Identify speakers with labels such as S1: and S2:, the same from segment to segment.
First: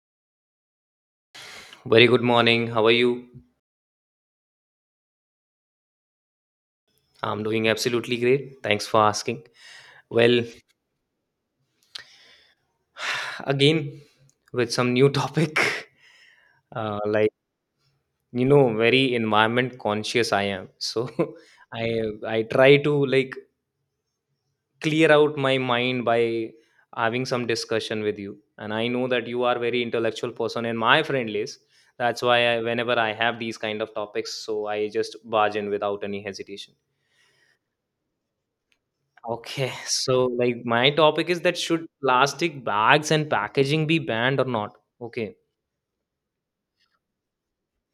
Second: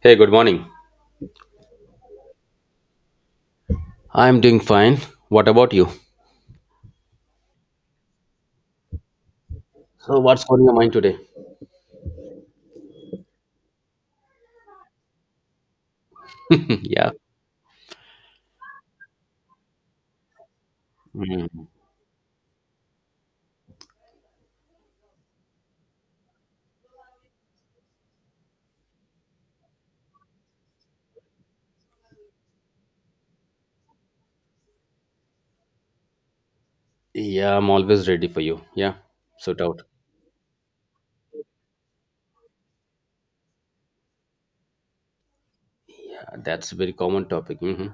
S1: Hey, good morning.
S2: Very good morning. How are you?
S1: I'm doing fine. What about you?
S2: I'm doing absolutely great. Thanks for asking.
S1: So, what's
S2: Well,
S1: on your mind today?
S2: again, with some new topic,
S1: yeah.
S2: like very environment conscious I am. So
S1: Mm.
S2: I I try to like clear out my mind by having some discussion with you. And I know that you are very intellectual person in my friend list. That's why I, whenever I have these kind of topics, so I just barge in without any hesitation.
S1: Yeah, I'm always ready for you. Yeah. Sort
S2: Okay,
S1: out.
S2: so like my topic is that should plastic bags and packaging be banned or not? Okay.
S1: That's a very common topic. Hmm.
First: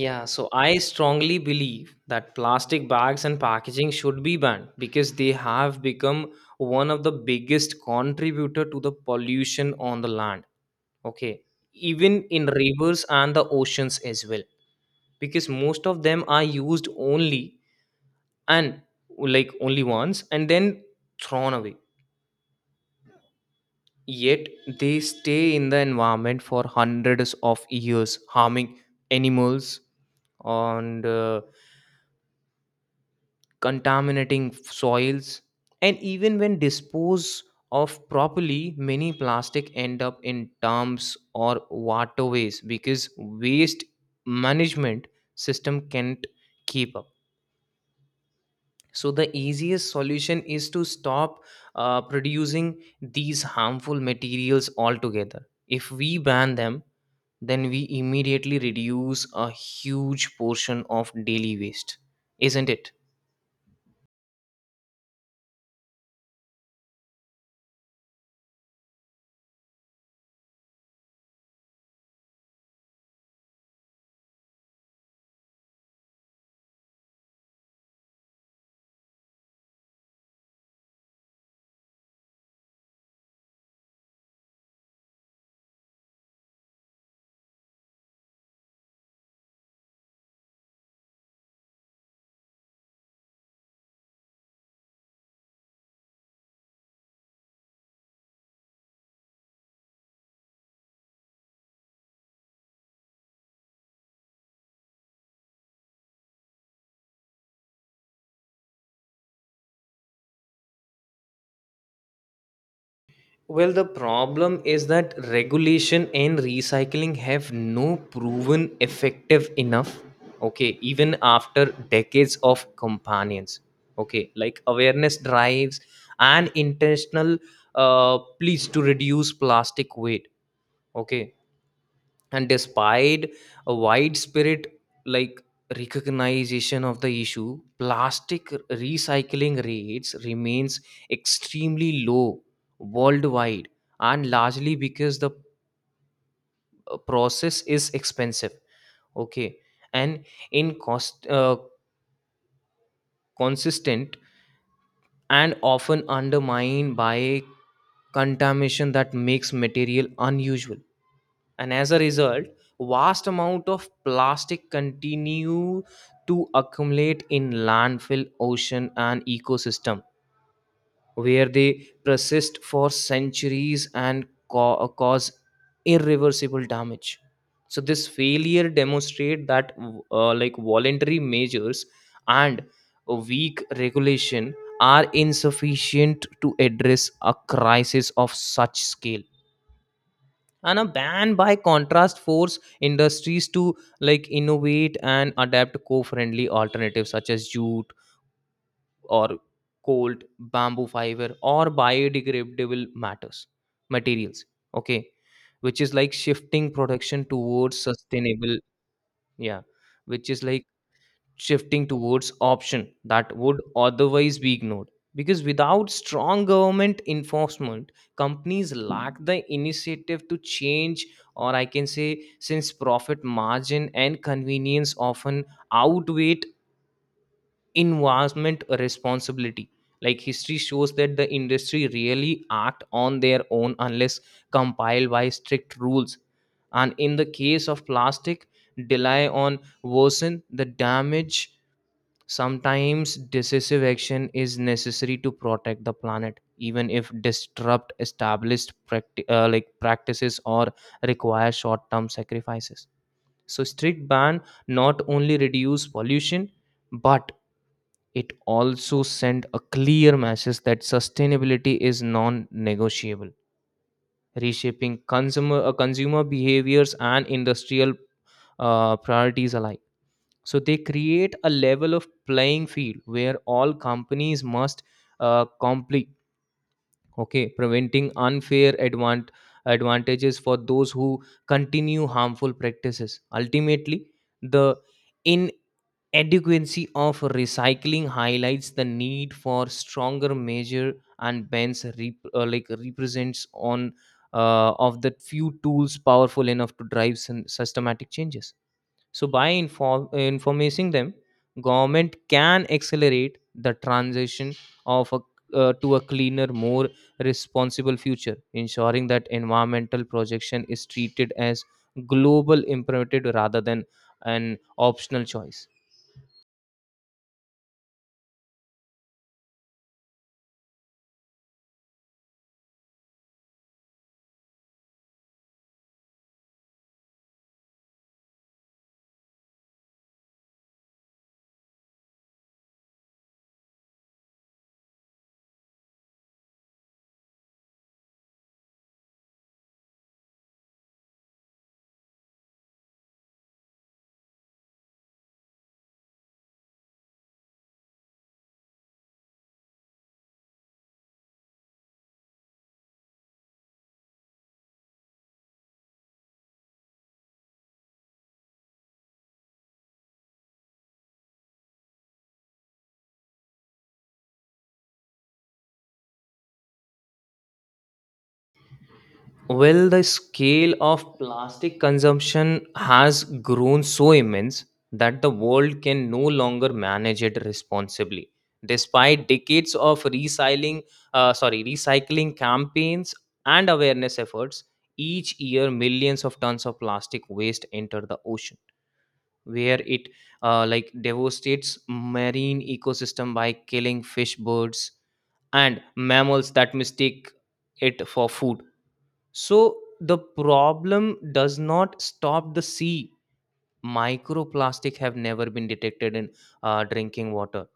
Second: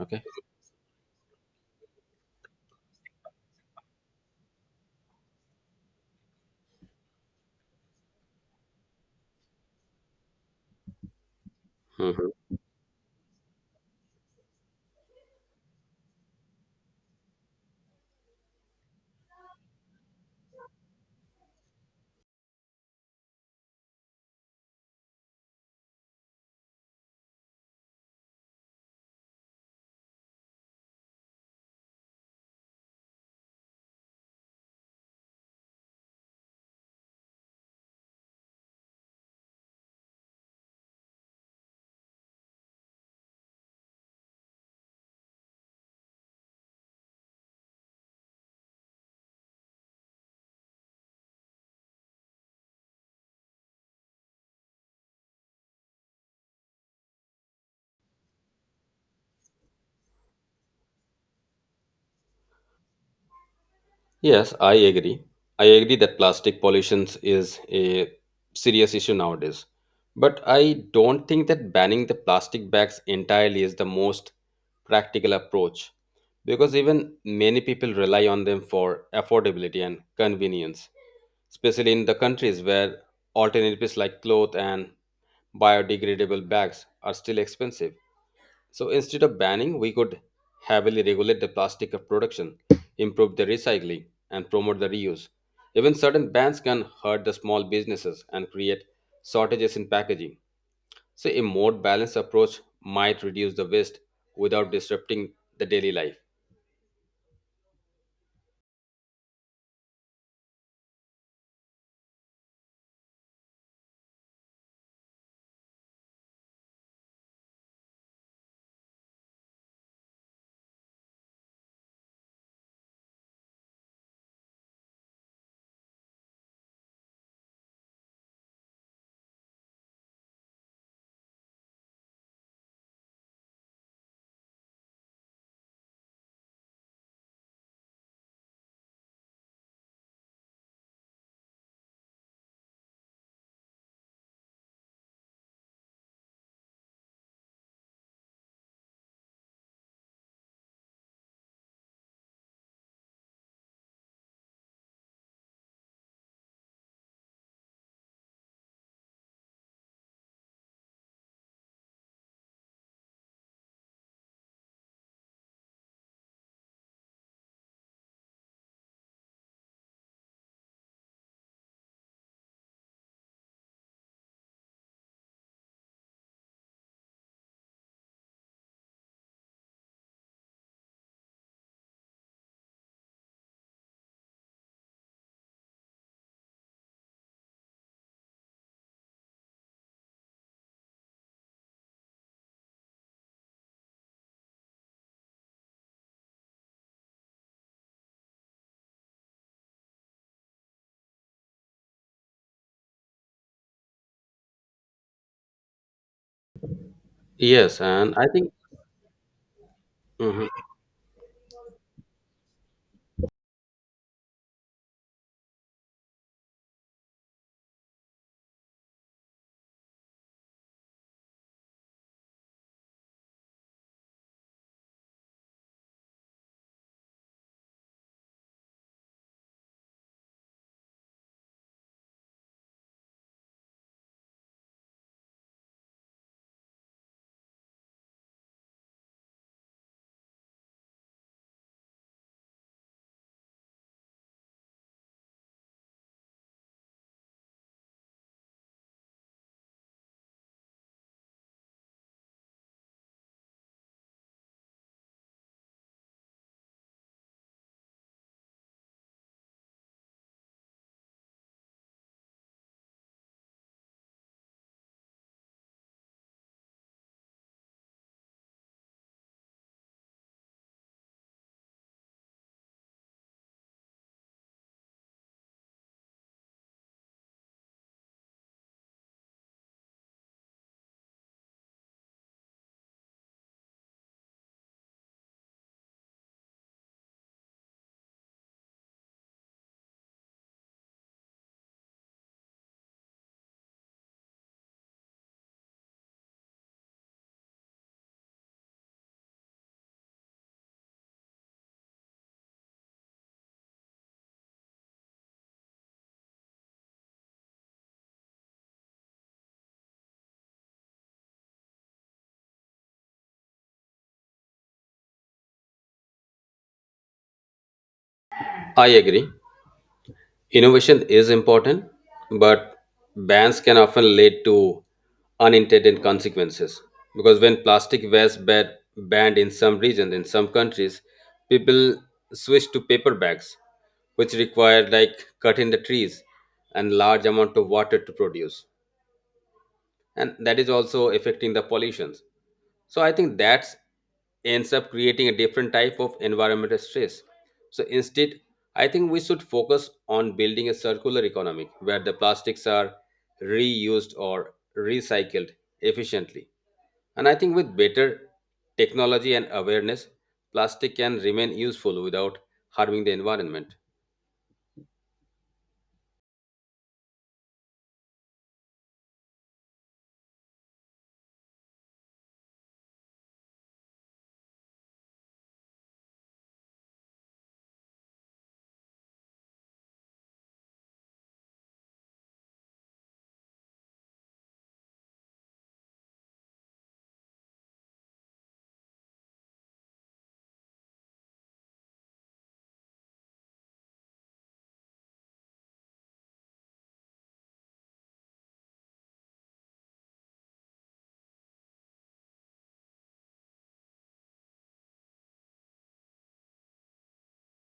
S1: Okay.
S2: so I strongly believe that plastic bags and packaging should be banned because they have become one of the biggest contributor to the pollution on the land. Okay. Even
S1: Mm-hmm.
S2: in rivers and the oceans as well because most of them are used only and like only once and then thrown away. Yet they stay in the environment for hundreds of years, harming animals and contaminating soils. And even when disposed of properly, many plastic end up in dumps or waterways because waste management system can't keep up. So, the easiest solution is to stop producing these harmful materials altogether. If we ban them, then we immediately reduce a huge portion of daily waste, isn't it?
S1: Yes, I agree. I agree that plastic pollution is a serious issue nowadays. But I don't think that banning the plastic bags entirely is the most practical approach because even many people rely on them for affordability and convenience, especially in the countries where alternatives like cloth and biodegradable bags are still expensive. So instead of banning, we could heavily regulate the plastic production, improve the recycling, and promote the reuse. Even certain bans can hurt the small businesses and create shortages in packaging. So a more balanced approach might reduce the waste without disrupting the daily life.
S2: Well, the problem is that regulation and recycling have no proven effective enough, okay, even after decades of companions, okay, like awareness drives and intentional pleas to reduce plastic weight, okay, and despite a wide spirit like recognition of the issue, plastic recycling rates remains extremely low worldwide, and largely because the process is expensive, okay, and in cost consistent and often undermined by contamination that makes material unusual. And as a result, vast amount of plastic continue to accumulate in landfill, ocean and ecosystem where they persist for centuries and cause irreversible damage. So this failure demonstrate that like voluntary measures and weak regulation are insufficient to address a crisis of such scale. And a ban by contrast force industries to like innovate and adapt co-friendly alternatives such as jute or cold bamboo fiber or biodegradable matters materials, okay, which is like shifting production towards
S1: Yes, and I think
S2: sustainable. Yeah, which is
S1: Mhm.
S2: like shifting towards option that would otherwise be ignored because without strong government enforcement companies lack the initiative to change. Or I can say, since profit margin and convenience often outweigh environment responsibility, like history shows that the industry really act on their own unless compiled by strict rules. And in the case of plastic, rely on worsen the damage. Sometimes decisive action is necessary to protect the planet, even if disrupt established like practices or require short-term sacrifices. So strict ban not only reduce pollution, but it also send a clear message that sustainability is non-negotiable, reshaping consumer behaviors and industrial priorities alike. So they create a level of playing field where all companies must complete, okay, preventing unfair advantages for those who continue harmful practices. Ultimately, the inadequacy of recycling highlights the need for stronger measure, and bans like represents on of the few tools powerful enough to drive some systematic changes. So by informing them, government can accelerate the transition of a, to a cleaner, more responsible future, ensuring that environmental projection is treated as global imperative rather than an optional choice.
S1: I agree. Innovation is important, but bans can often lead to unintended consequences. Because when plastic was banned in some regions, in some countries, people switched to paper bags, which required like cutting the trees and large amount of water to produce, and that is also affecting the pollutions. So I think that ends up creating a different type of environmental stress. So instead, I think we should focus on building a circular economy where the plastics are reused or recycled efficiently. And I think with better technology and awareness, plastic can remain useful without harming the environment.
S2: Well, the scale of plastic consumption has grown so immense that the world can no longer manage it responsibly. Despite decades of recycling, sorry, recycling campaigns and awareness efforts, each year millions of tons of plastic waste enter the ocean, where it like devastates marine ecosystem by killing fish, birds, and mammals that mistake it for food. So the problem does not stop the sea. Microplastic have never been detected in drinking water.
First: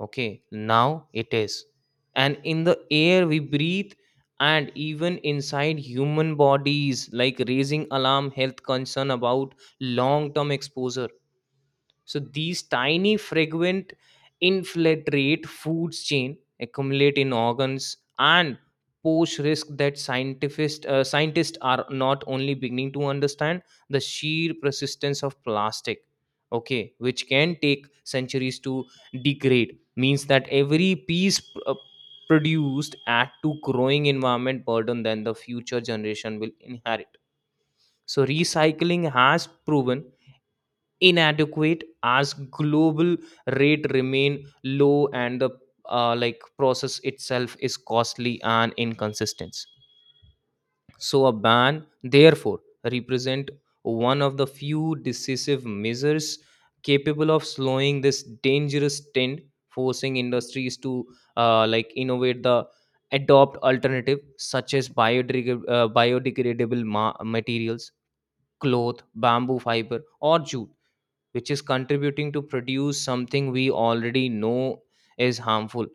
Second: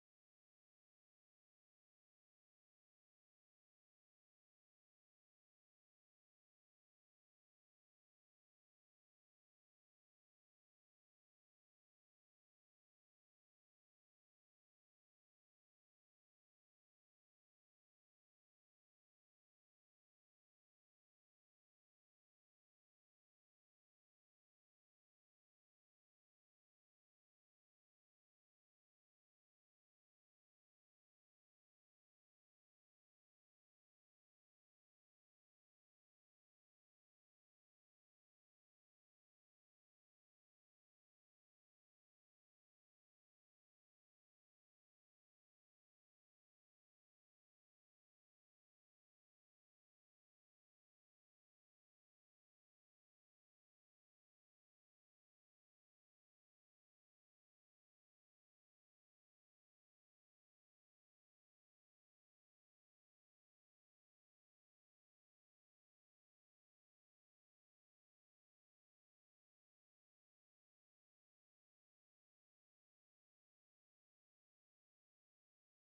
S2: Okay, now it is, and in the air we breathe, and even inside human bodies, like raising alarm health concern about long-term exposure. So these tiny fragrant infiltrate foods chain, accumulate in organs and pose risk that scientists are not only beginning to understand the sheer persistence of plastic, okay, which can take centuries to degrade means that every piece uh, produced at to growing environment burden than the future generation will inherit. So recycling has proven inadequate as global rate remain low and the like process itself is costly and inconsistent. So a ban therefore represent one of the few decisive measures capable of slowing this dangerous trend, forcing industries to like innovate the adopt alternative such as biodegradable materials, cloth, bamboo fiber or jute, which is contributing to produce something we already know is harmful,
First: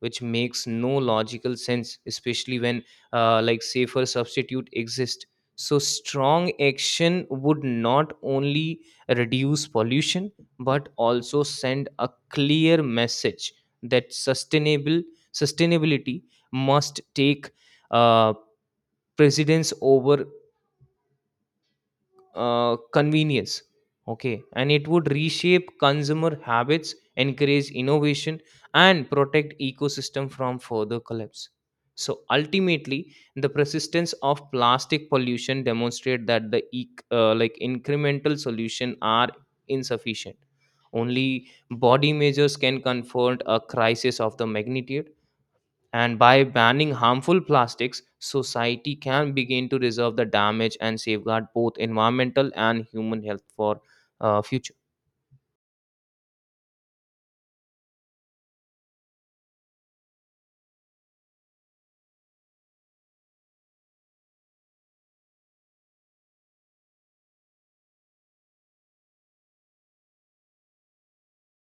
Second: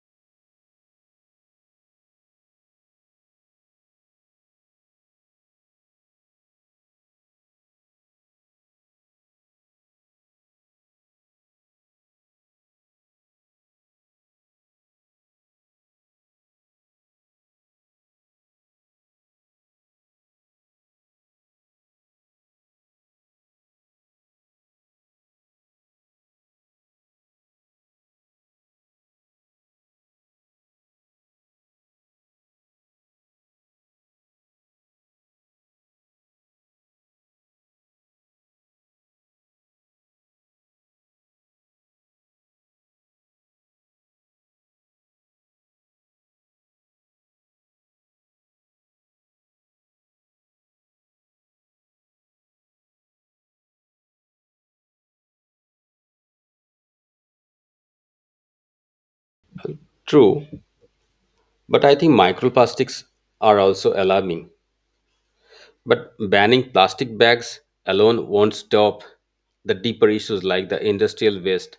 S2: which makes no logical sense especially when like safer substitute exist. So strong action would not only reduce pollution but also send a clear message that sustainable sustainability must take uh, precedence over convenience, okay, and it would reshape consumer habits, encourage innovation, and protect ecosystem from further collapse. So ultimately the persistence of plastic pollution demonstrate that the like incremental solution are insufficient. Only body measures can confront a crisis of the magnitude, and by banning harmful plastics, society can begin to reserve the damage and safeguard both environmental and human health for future.
S1: True, but I think microplastics are also alarming. But banning plastic bags alone won't stop the deeper issues like the industrial waste,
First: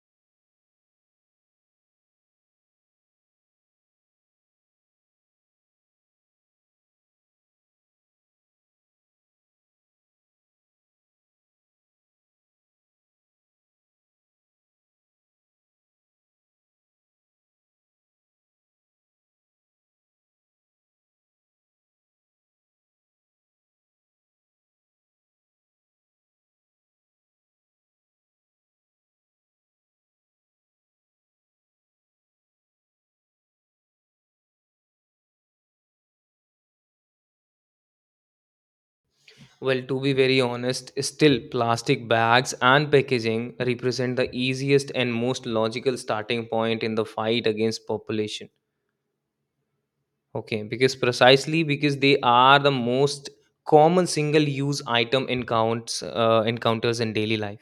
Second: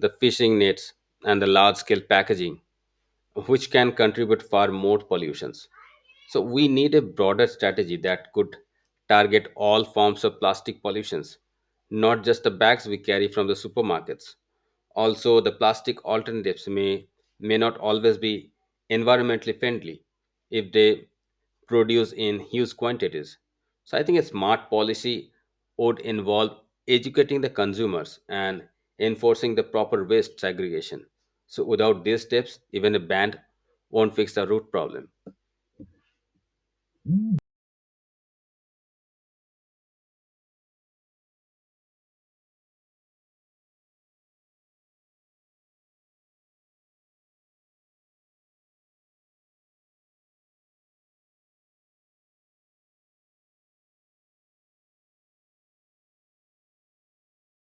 S1: the fishing nets, and the large scale packaging, which can contribute far more pollutions. So we need a broader strategy that could target all forms of plastic pollutions, not just the bags we carry from the supermarkets. Also, the plastic alternatives may not always be environmentally friendly if they produce in huge quantities. So I think a smart policy would involve educating the consumers and enforcing the proper waste segregation. So without these steps, even a band won't fix the root problem.
S2: Well, to be very honest, still plastic bags and packaging represent the easiest and most logical starting point in the fight against population. Okay, because precisely because they are the most common single use item encounters in daily life.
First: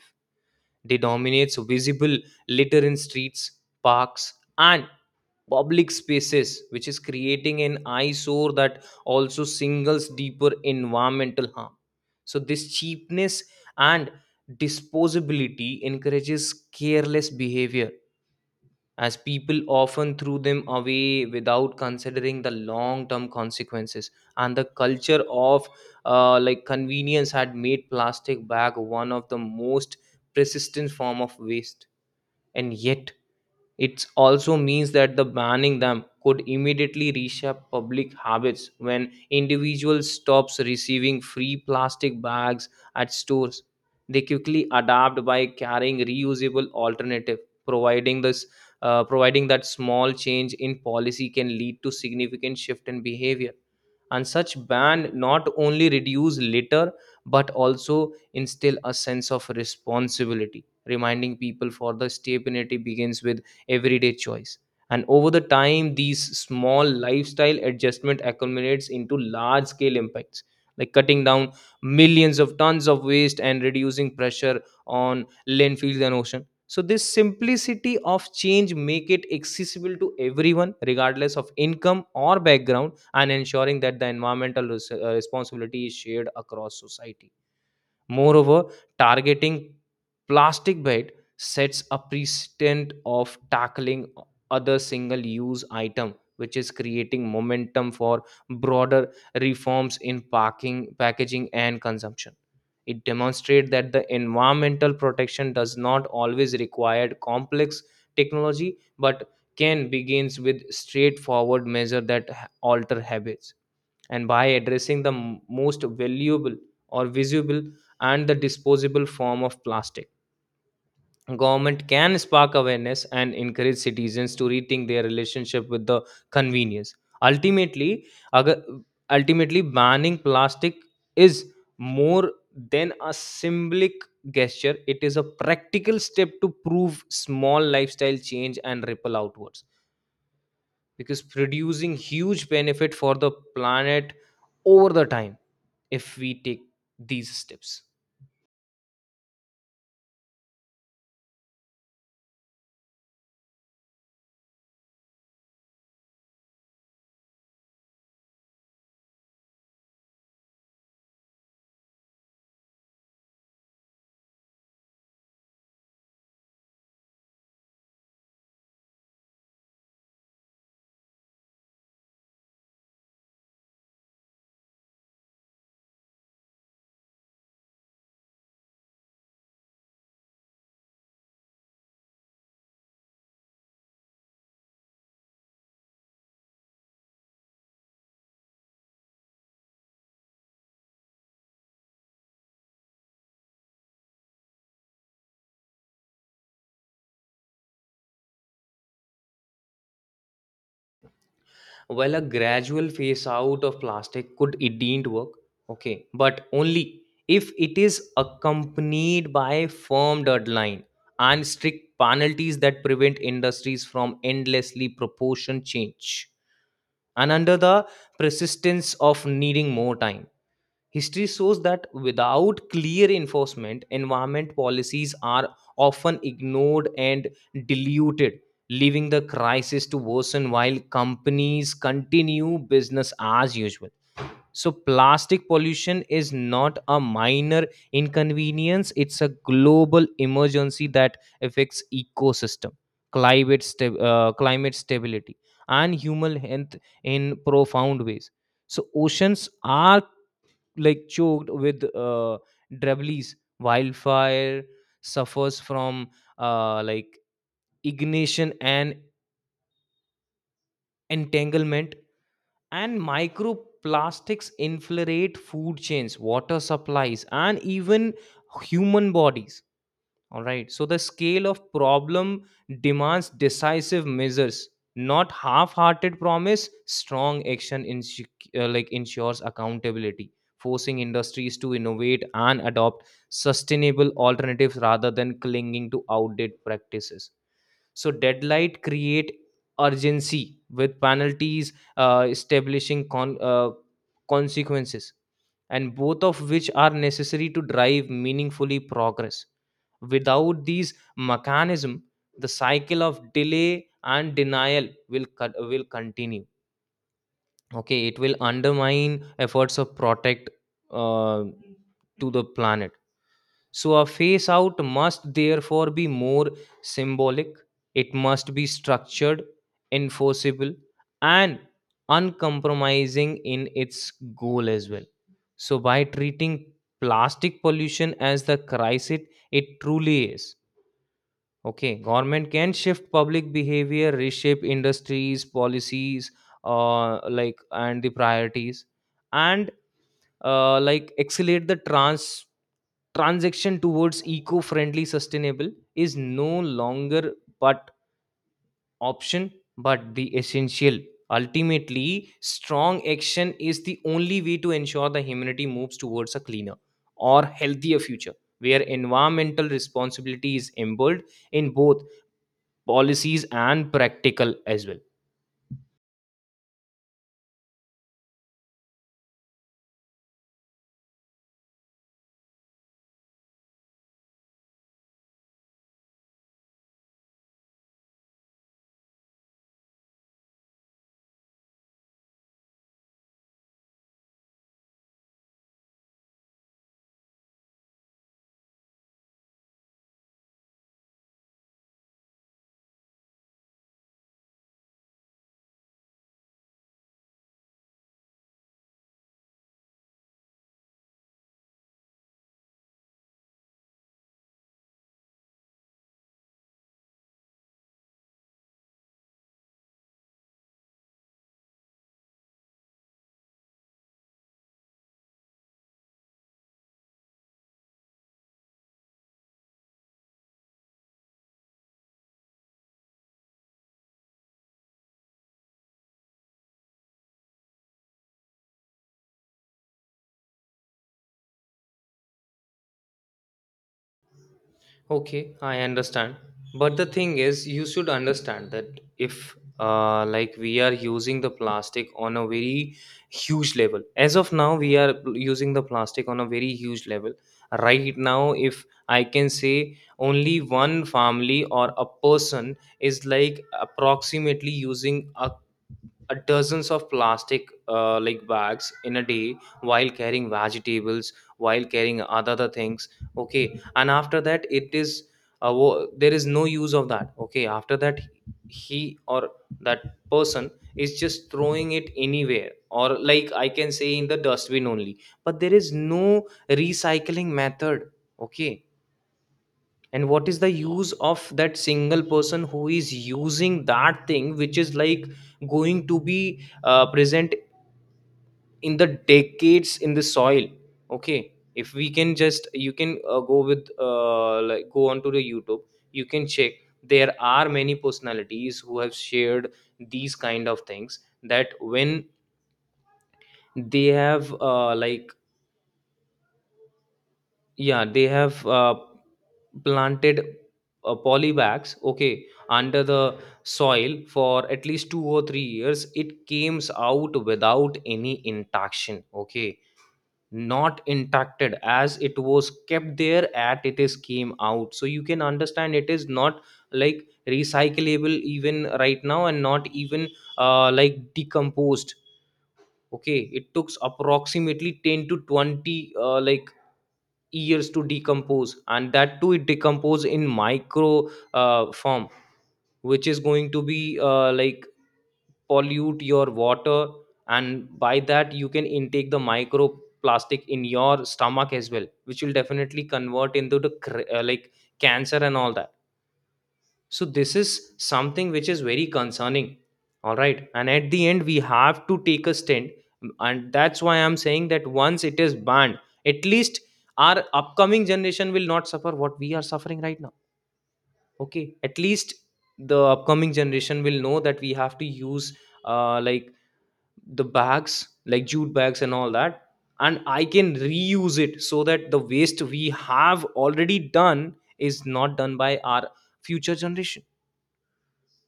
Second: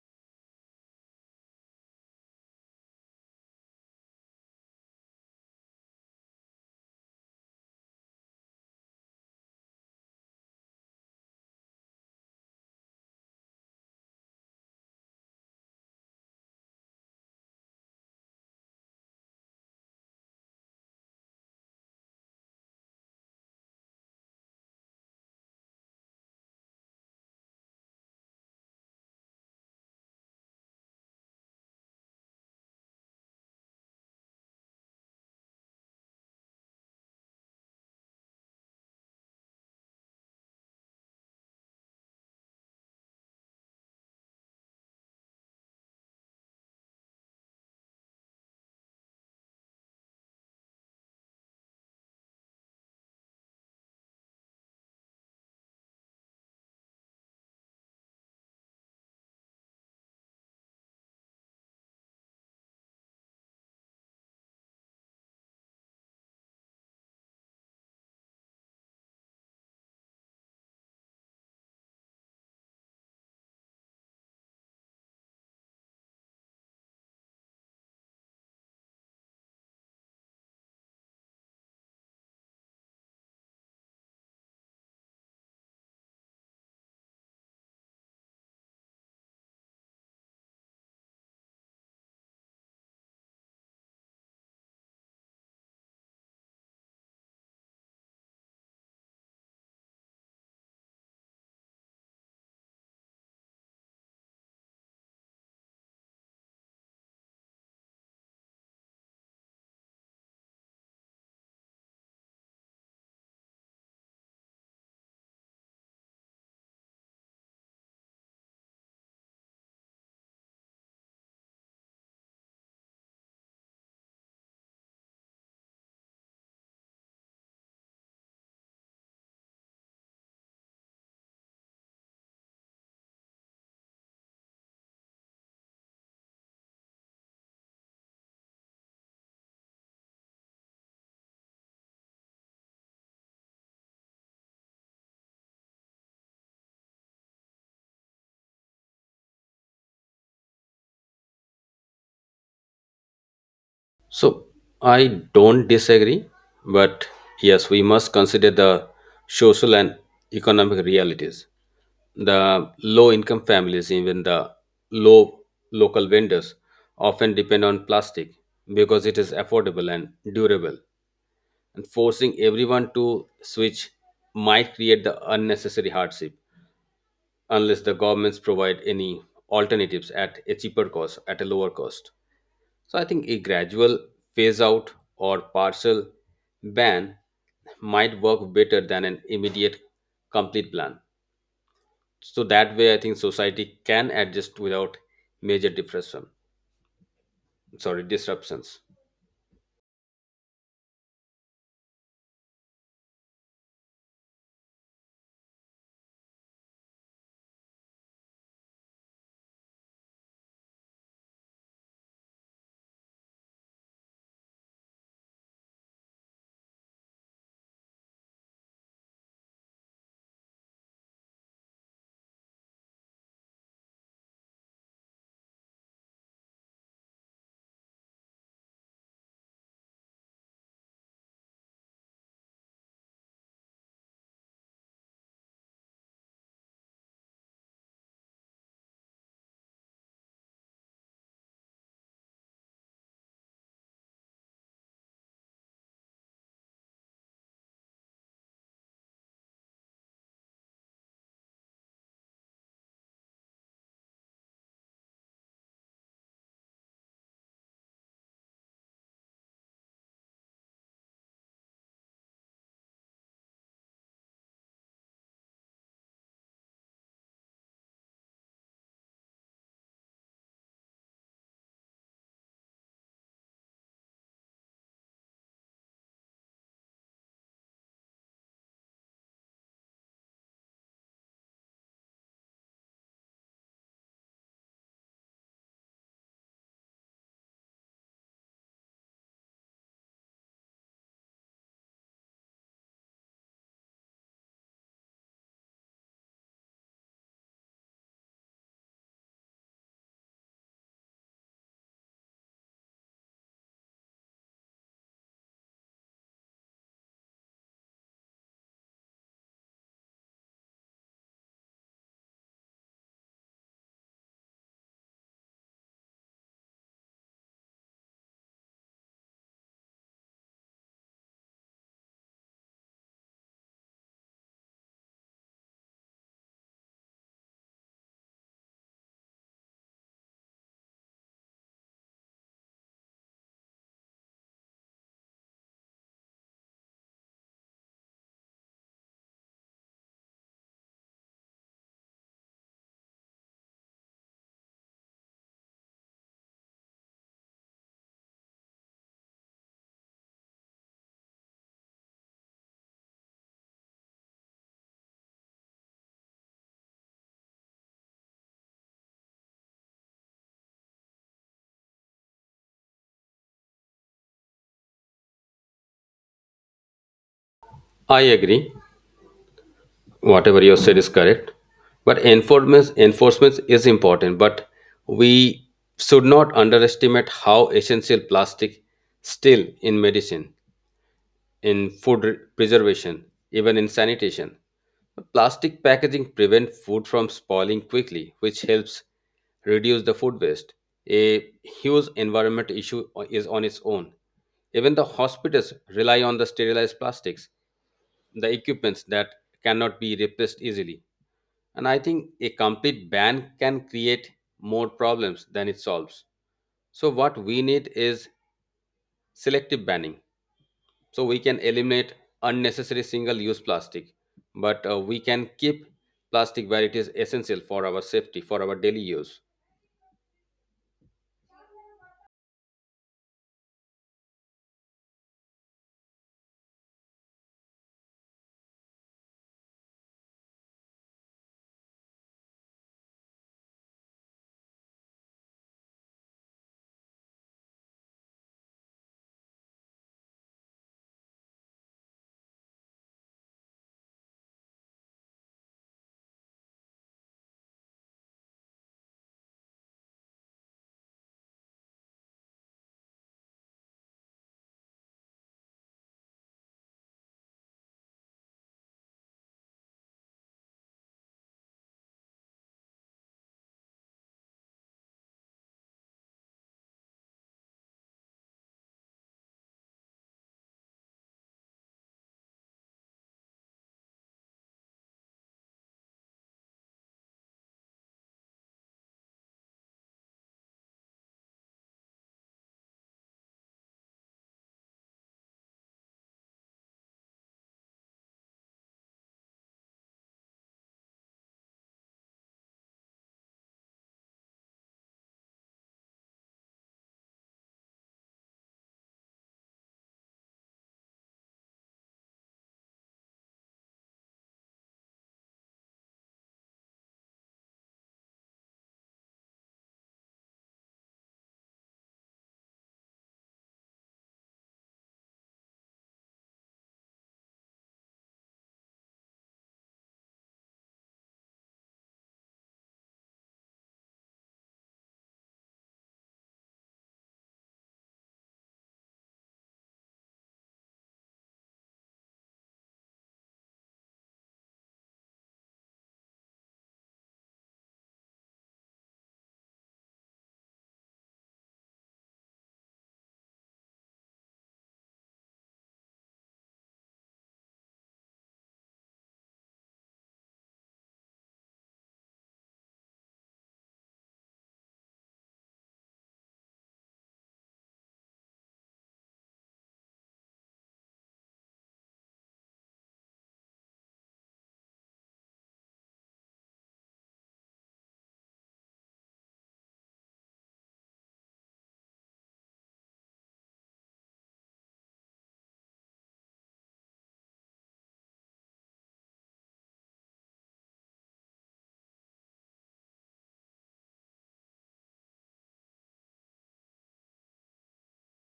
S2: They dominates visible litter in streets, parks, and public spaces, which is creating an eyesore that also singles deeper environmental harm. So this cheapness and disposability encourages careless behavior as people often threw them away without considering the long term consequences. And the culture of like convenience had made plastic bag one of the most persistent form of waste. And yet it also means that the banning them could immediately reshape public habits. When individuals stops receiving free plastic bags at stores, they quickly adapt by carrying reusable alternative, providing this, providing that small change in policy can lead to significant shift in behavior. And such ban not only reduce litter but also instill a sense of responsibility, reminding people for the stability begins with everyday choice. And over the time these small lifestyle adjustment accumulates into large scale impacts, like cutting down millions of tons of waste and reducing pressure on landfills and ocean. So this simplicity of change make it accessible to everyone regardless of income or background, and ensuring that the environmental responsibility is shared across society. Moreover, targeting plastic bait sets a precedent of tackling other single-use item, which is creating momentum for broader reforms in packing, packaging, and consumption. It demonstrates that the environmental protection does not always require complex technology, but can begins with straightforward measures that alter habits. And by addressing the most valuable or visible and the disposable form of plastic, government can spark awareness and encourage citizens to rethink their relationship with the convenience. ultimately agar, ultimately banning plastic is more than a symbolic gesture. It is a practical step to prove small lifestyle change and ripple outwards, because producing huge benefit for the planet over the time if we take these steps.
S1: So I don't disagree, but yes, we must consider the social and economic realities. The low income families, even the low local vendors, often depend on plastic because it is affordable and durable. And forcing everyone to switch might create the unnecessary hardship, unless the governments provide any alternatives at a cheaper cost, at a lower cost. So I think a gradual phase out or partial ban might work better than an immediate complete plan. So that way, I think society can adjust without major disruption. Sorry, disruptions.
S2: Well, a gradual phase out of plastic could indeed work, okay, but only if it is accompanied by firm deadline and strict penalties that prevent industries from endlessly proportion change and under the persistence of needing more time. History shows that without clear enforcement, environment policies are often ignored and diluted, leaving the crisis to worsen while companies continue business as usual. So, plastic pollution is not a minor inconvenience, it's a global emergency that affects ecosystem, climate, climate stability, and human health in profound ways. So, oceans are like choked with debris. Wildfire suffers from like ignition and entanglement, and microplastics infiltrate food chains, water supplies, and even human bodies. All right. So the scale of problem demands decisive measures, not half-hearted promise. Strong action like ensures accountability, forcing industries to innovate and adopt sustainable alternatives rather than clinging to outdated practices. So deadline create urgency with establishing consequences, and both of which are necessary to drive meaningfully progress. Without these mechanism, the cycle of delay and denial will continue, okay, it will undermine efforts of protect uh, to the planet. So a phase out must therefore be more symbolic, it must be structured, enforceable, and uncompromising in its goal as well. So by treating plastic pollution as the crisis it truly is, okay, government can shift public behavior, reshape industries, policies, like and the priorities, and like accelerate the transaction towards eco-friendly, sustainable is no longer but option, but the essential. Ultimately, strong action is the only way to ensure the humanity moves towards a cleaner or healthier future, where environmental responsibility is embedded in both policies and practical as well.
S1: I agree. Whatever you said is correct, but enforcement is important, but we should not underestimate how essential plastic still in medicine, in preservation, even in sanitation. Plastic packaging prevent food from spoiling quickly, which helps reduce the food waste, a huge environment issue is on its own. Even the hospitals rely on the sterilized plastics, the equipments that cannot be replaced easily. And I think a complete ban can create more problems than it solves. So, what we need is selective banning. So, we can eliminate unnecessary single use plastic, but we can keep plastic where it is essential for our safety, for our daily use.
S2: Okay, I understand. But the thing is, you should understand that if like we are using the plastic on a very huge level. As of now, we are using the plastic on a very huge level. Right now, if I can say only one family or a person is like approximately using a dozens of plastic bags in a day, while carrying vegetables, while carrying other things, okay. And after that, it is there is no use of that, okay. After that, he or that person is just throwing it anywhere, or like I can say in the dustbin only, but there is no recycling method, okay. And what is the use of that single person who is using that thing which is like going to be present in the decades in the soil, okay? If we can just, you can go with, go onto the YouTube, you can check, there are many personalities who have shared these kind of things, that when they have yeah they have uh, planted polybags, okay, under the soil for at least 2 or 3 years, it came out without any interaction, okay, not impacted, as it was kept there at it is came out. So you can understand, it is not like recyclable even right now and not even decomposed, okay. It took approximately 10 to 20 years to decompose, and that too it decompose in micro form, which is going to be pollute your water, and by that you can intake the microplastic in your stomach as well, which will definitely convert into the cancer and all that. So this is something which is very concerning, all right. And at the end, we have to take a stand, and that's why I'm saying that once it is banned, at least our upcoming generation will not suffer what we are suffering right now, okay. At least the upcoming generation will know that we have to use uh, like the bags like jute bags and all that, and I can reuse it, so that the waste we have already done is not done by our future generation.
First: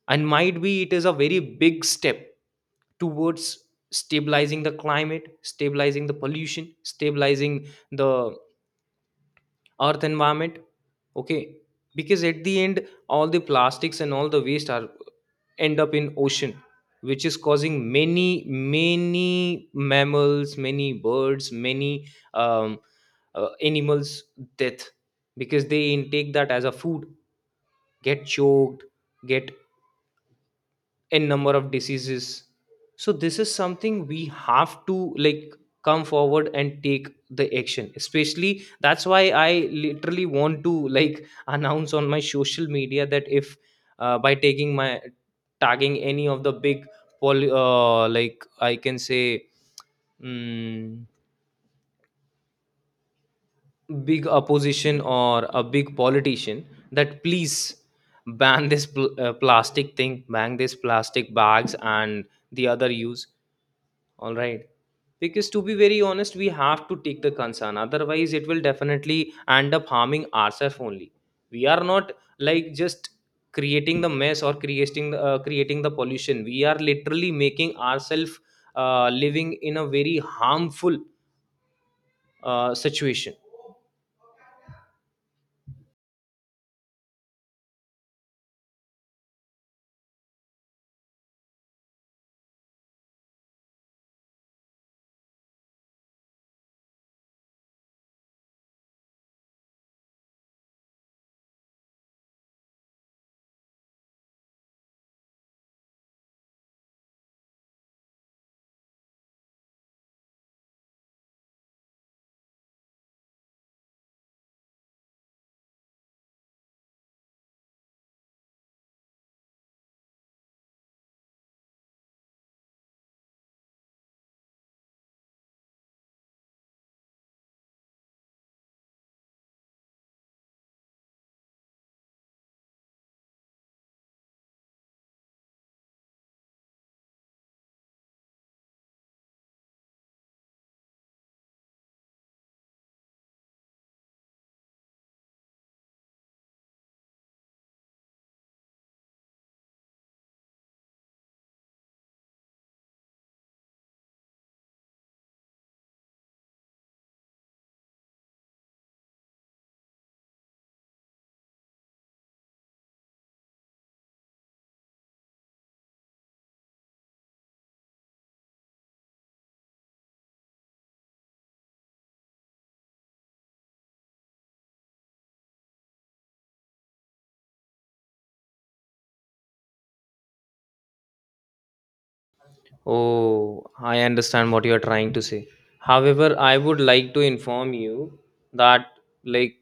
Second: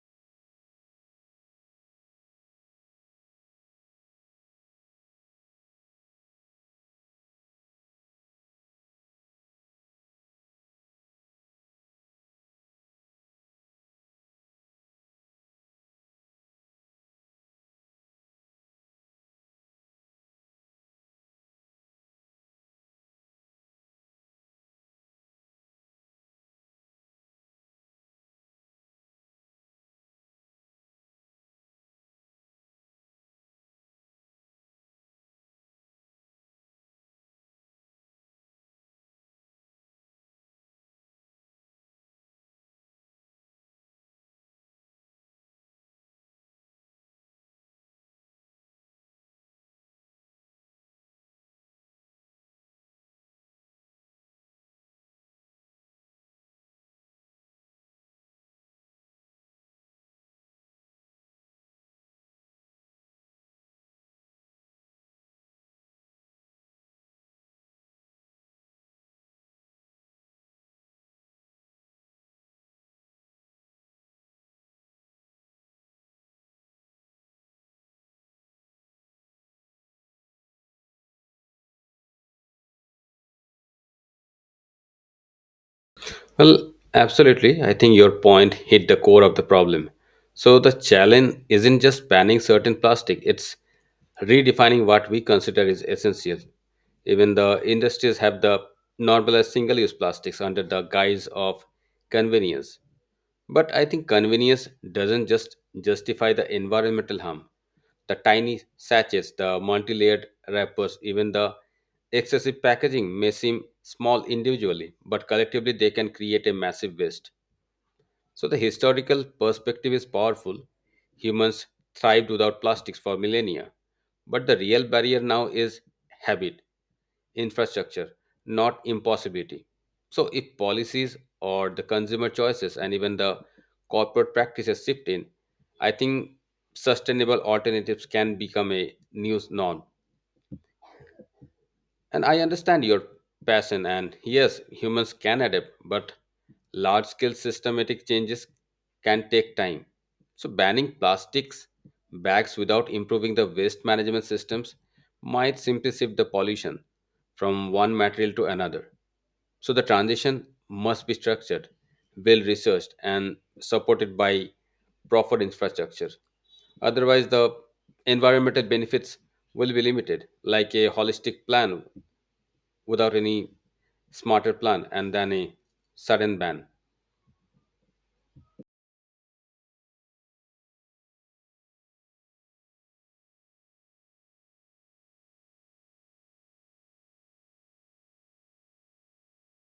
S2: And might be it is a very big step towards stabilizing the climate, stabilizing the pollution, stabilizing the earth environment, okay. Because at the end, all the plastics and all the waste are end up in ocean, which is causing many many mammals, many birds, many um, animals death, because they intake that as a food, get choked, get n number of diseases. So this is something we have to like come forward and take the action, especially. That's why I literally want to like announce on my social media that if by taking my, tagging any of the big poly, like I can say mm, big opposition or a big politician, that please ban this plastic thing, ban this plastic bags and the other use. All right. Because to be very honest, we have to take the concern. Otherwise, it will definitely end up harming ourselves only. We are not like just creating the mess or creating the pollution. We are literally making ourselves living in a very harmful situation.
S1: Well, absolutely. I think your point hit the core of the problem. So the challenge isn't just banning certain plastic, it's redefining what we consider is essential. Even the industries have the normalized single-use plastics under the guise of convenience. But I think convenience doesn't just justify the environmental harm. The tiny sachets, the multi-layered wrappers, even the excessive packaging may seem small individually, but collectively they can create a massive waste. So the historical perspective is powerful. Humans thrived without plastics for millennia, but the real barrier now is habit, infrastructure, not impossibility. So, if policies or the consumer choices and even the corporate practices shift in, I think sustainable alternatives can become a new norm. And I understand your passion, and yes, humans can adapt, but large scale systematic changes can take time. So, banning plastics bags without improving the waste management systems might simply shift the pollution from one material to another. So the transition must be structured, well researched, and supported by proper infrastructure. Otherwise, the environmental benefits will be limited, like a holistic plan without any smarter plan and then a sudden ban.
S2: Oh, I understand what you are trying to say. However, I would like to inform you that, like,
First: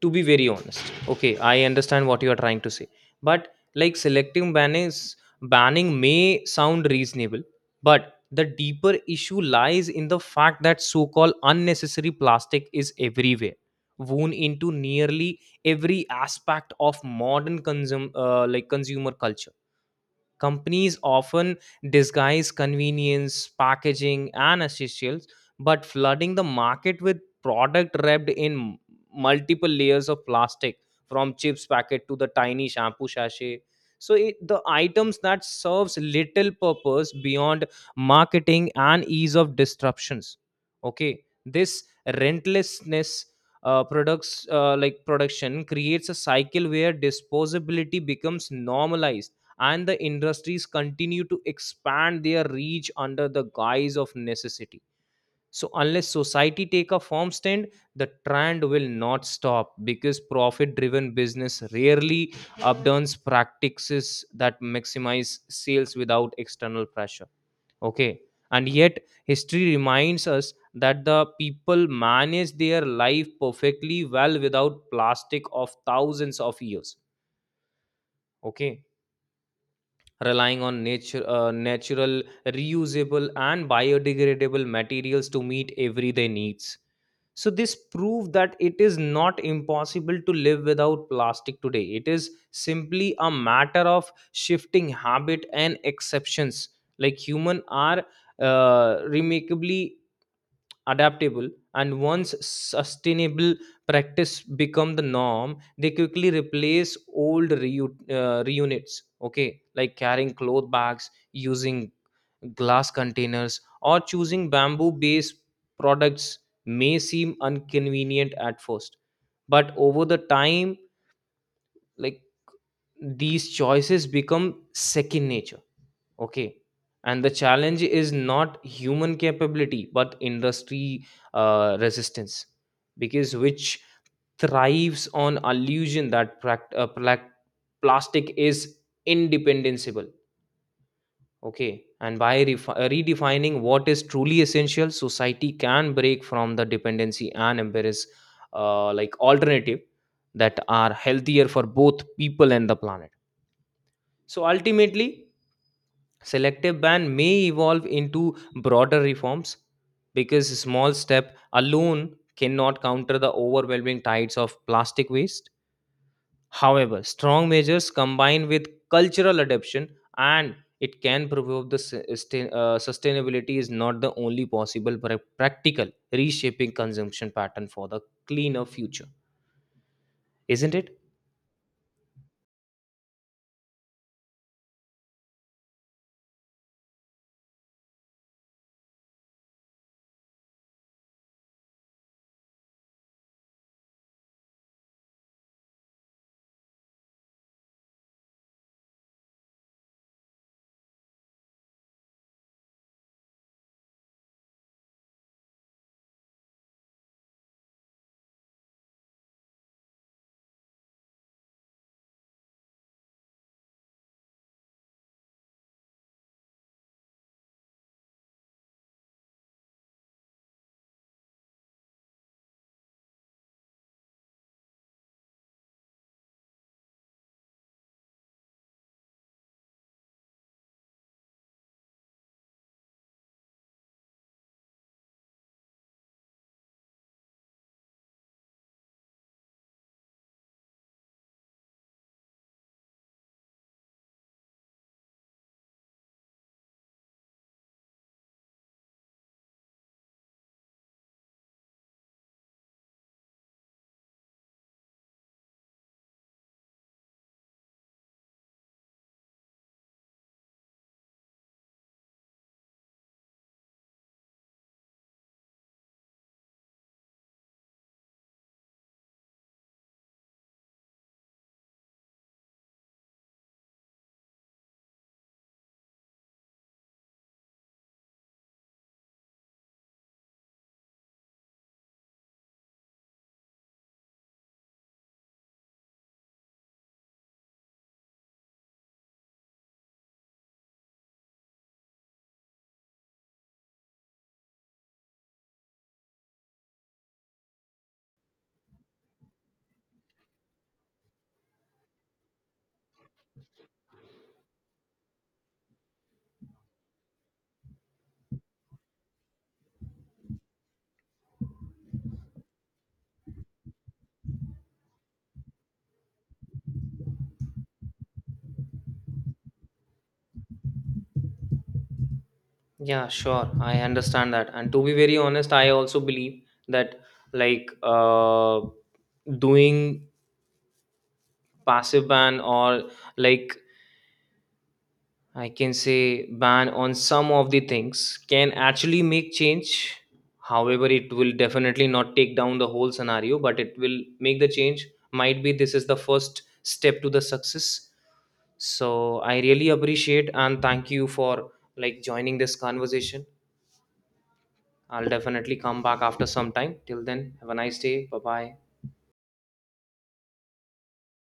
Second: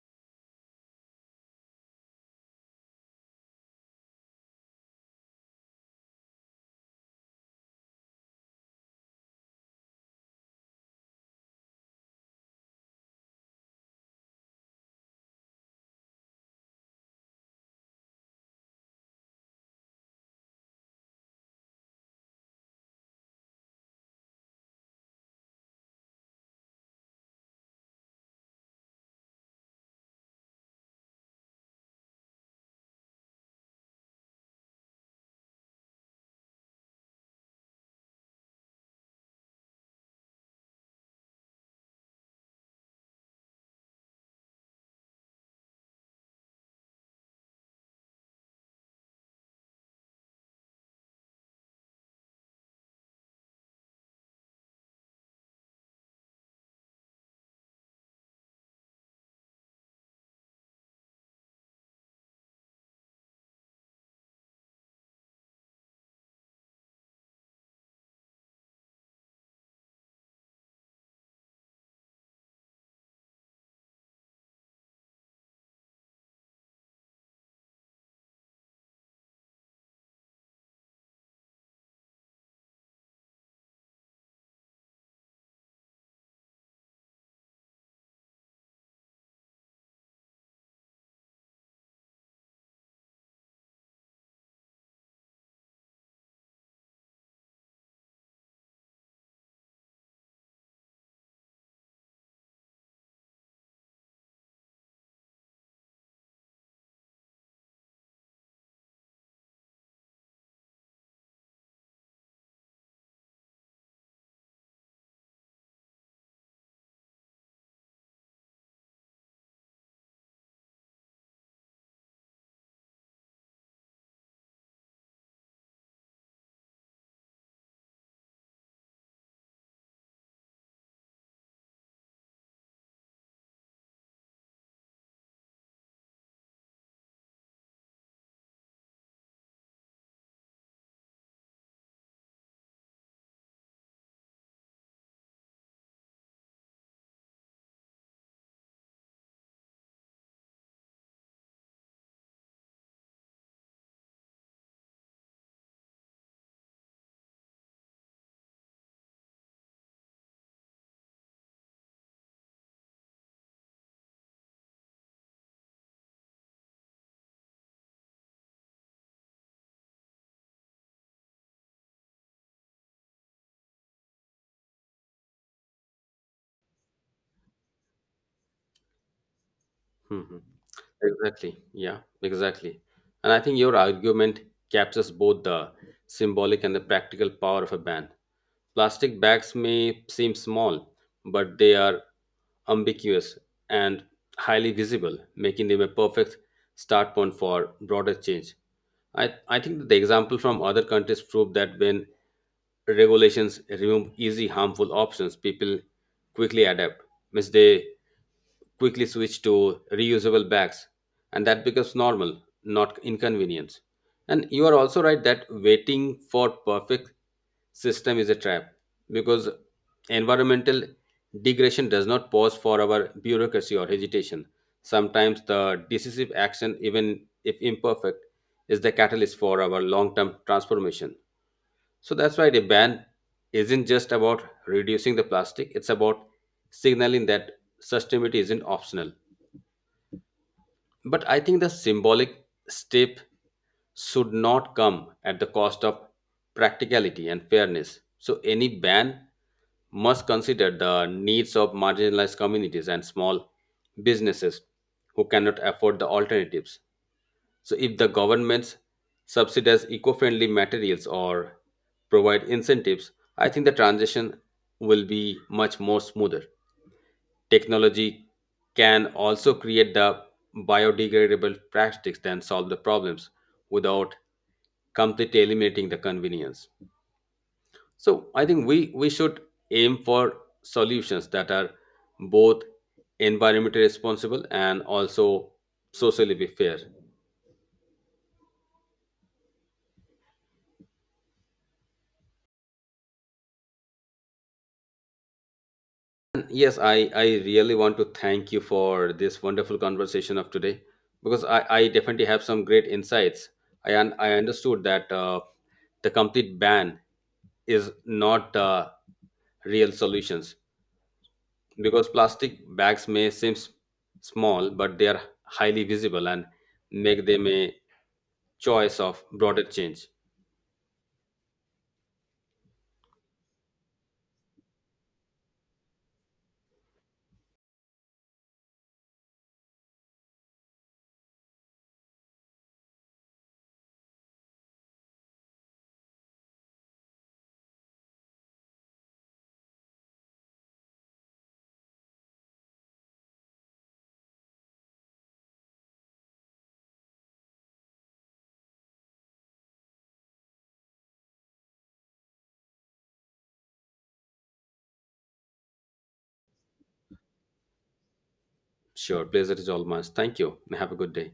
S2: to be very honest, okay, I understand what you are trying to say, but like selective ban is banning may sound reasonable, but the deeper issue lies in the fact that so-called unnecessary plastic is everywhere, woven into nearly every aspect of modern consumer culture. Companies often disguise convenience, packaging, and essentials, but flooding the market with product wrapped in multiple layers of plastic, from chips packet to the tiny shampoo sachet. So it, the items that serves little purpose beyond marketing and ease of disruptions. Okay, this rentlessness products like production creates a cycle where disposability becomes normalized, and the industries continue to expand their reach under the guise of necessity. So unless society take a firm stand, the trend will not stop, because profit driven business rarely upturns practices that maximize sales without external pressure, okay. And yet, history reminds us that the people manage their life perfectly well without plastic of thousands of years, okay, relying on natural, reusable, and biodegradable materials to meet everyday needs. So, this proves that it is not impossible to live without plastic today. It is simply a matter of shifting habit and exceptions. Like human are remarkably adaptable, and once sustainable practice become the norm, they quickly replace reunits, okay, like carrying cloth bags, using glass containers, or choosing bamboo based products may seem inconvenient at first, but over the time, like, these choices become second nature. Okay. And the challenge is not human capability, but industry resistance, because which thrives on illusion that plastic is independable. Okay. And by redefining what is truly essential, society can break from the dependency and embrace alternative that are healthier for both people and the planet. So ultimately, selective ban may evolve into broader reforms, because a small step alone cannot counter the overwhelming tides of plastic waste. However, strong measures combined with cultural adaptation, and it can prove the sustainability is not the only possible but practical, reshaping consumption pattern for the cleaner future,
S1: Mhm.
S2: isn't it?
S1: Exactly. Yeah, exactly. And I think your argument captures both the symbolic and the practical power of a ban. Plastic bags may seem small, but they are ambiguous and highly visible, making them a perfect start point for broader change. I think that the example from other countries prove that when regulations remove easy harmful options, people quickly adapt. Means they quickly switch to reusable bags, and that becomes normal, not inconvenience. And you are also right that waiting for perfect system is a trap because environmental degradation does not pause for our bureaucracy or hesitation. Sometimes the decisive action, even if imperfect, is the catalyst for our long term transformation. So that's why the ban isn't just about reducing the plastic, it's about signaling that sustainability isn't optional. But I think the symbolic step should not come at the cost of practicality and fairness. So, any ban must consider the needs of marginalized communities and small businesses who cannot afford the alternatives. So, if the governments subsidize eco friendly materials or provide incentives, I think the transition will be much more smoother. Technology can also create the biodegradable plastics that solve the problems without completely eliminating the convenience. So I think we should aim for solutions that are both environmentally responsible and also socially be fair. And yes, I really want to thank you for this wonderful conversation of today because I definitely have some great insights. I understood that the complete ban is not real solutions because plastic bags may seem small but they are highly visible and make them a choice of broader change.
S2: Yeah, sure. I understand that. And to be very honest, I also believe that, like doing passive ban, or like I can say ban on some of the things, can actually make change. However, it will definitely not take down the whole scenario, but it will make the change. Might be this is the first step to the success. So I really appreciate and thank you for like joining this conversation. I'll definitely come back after some time. Till then, have a nice day. Bye bye.
S1: Sure, pleasure is all mine. Thank you and have a good day.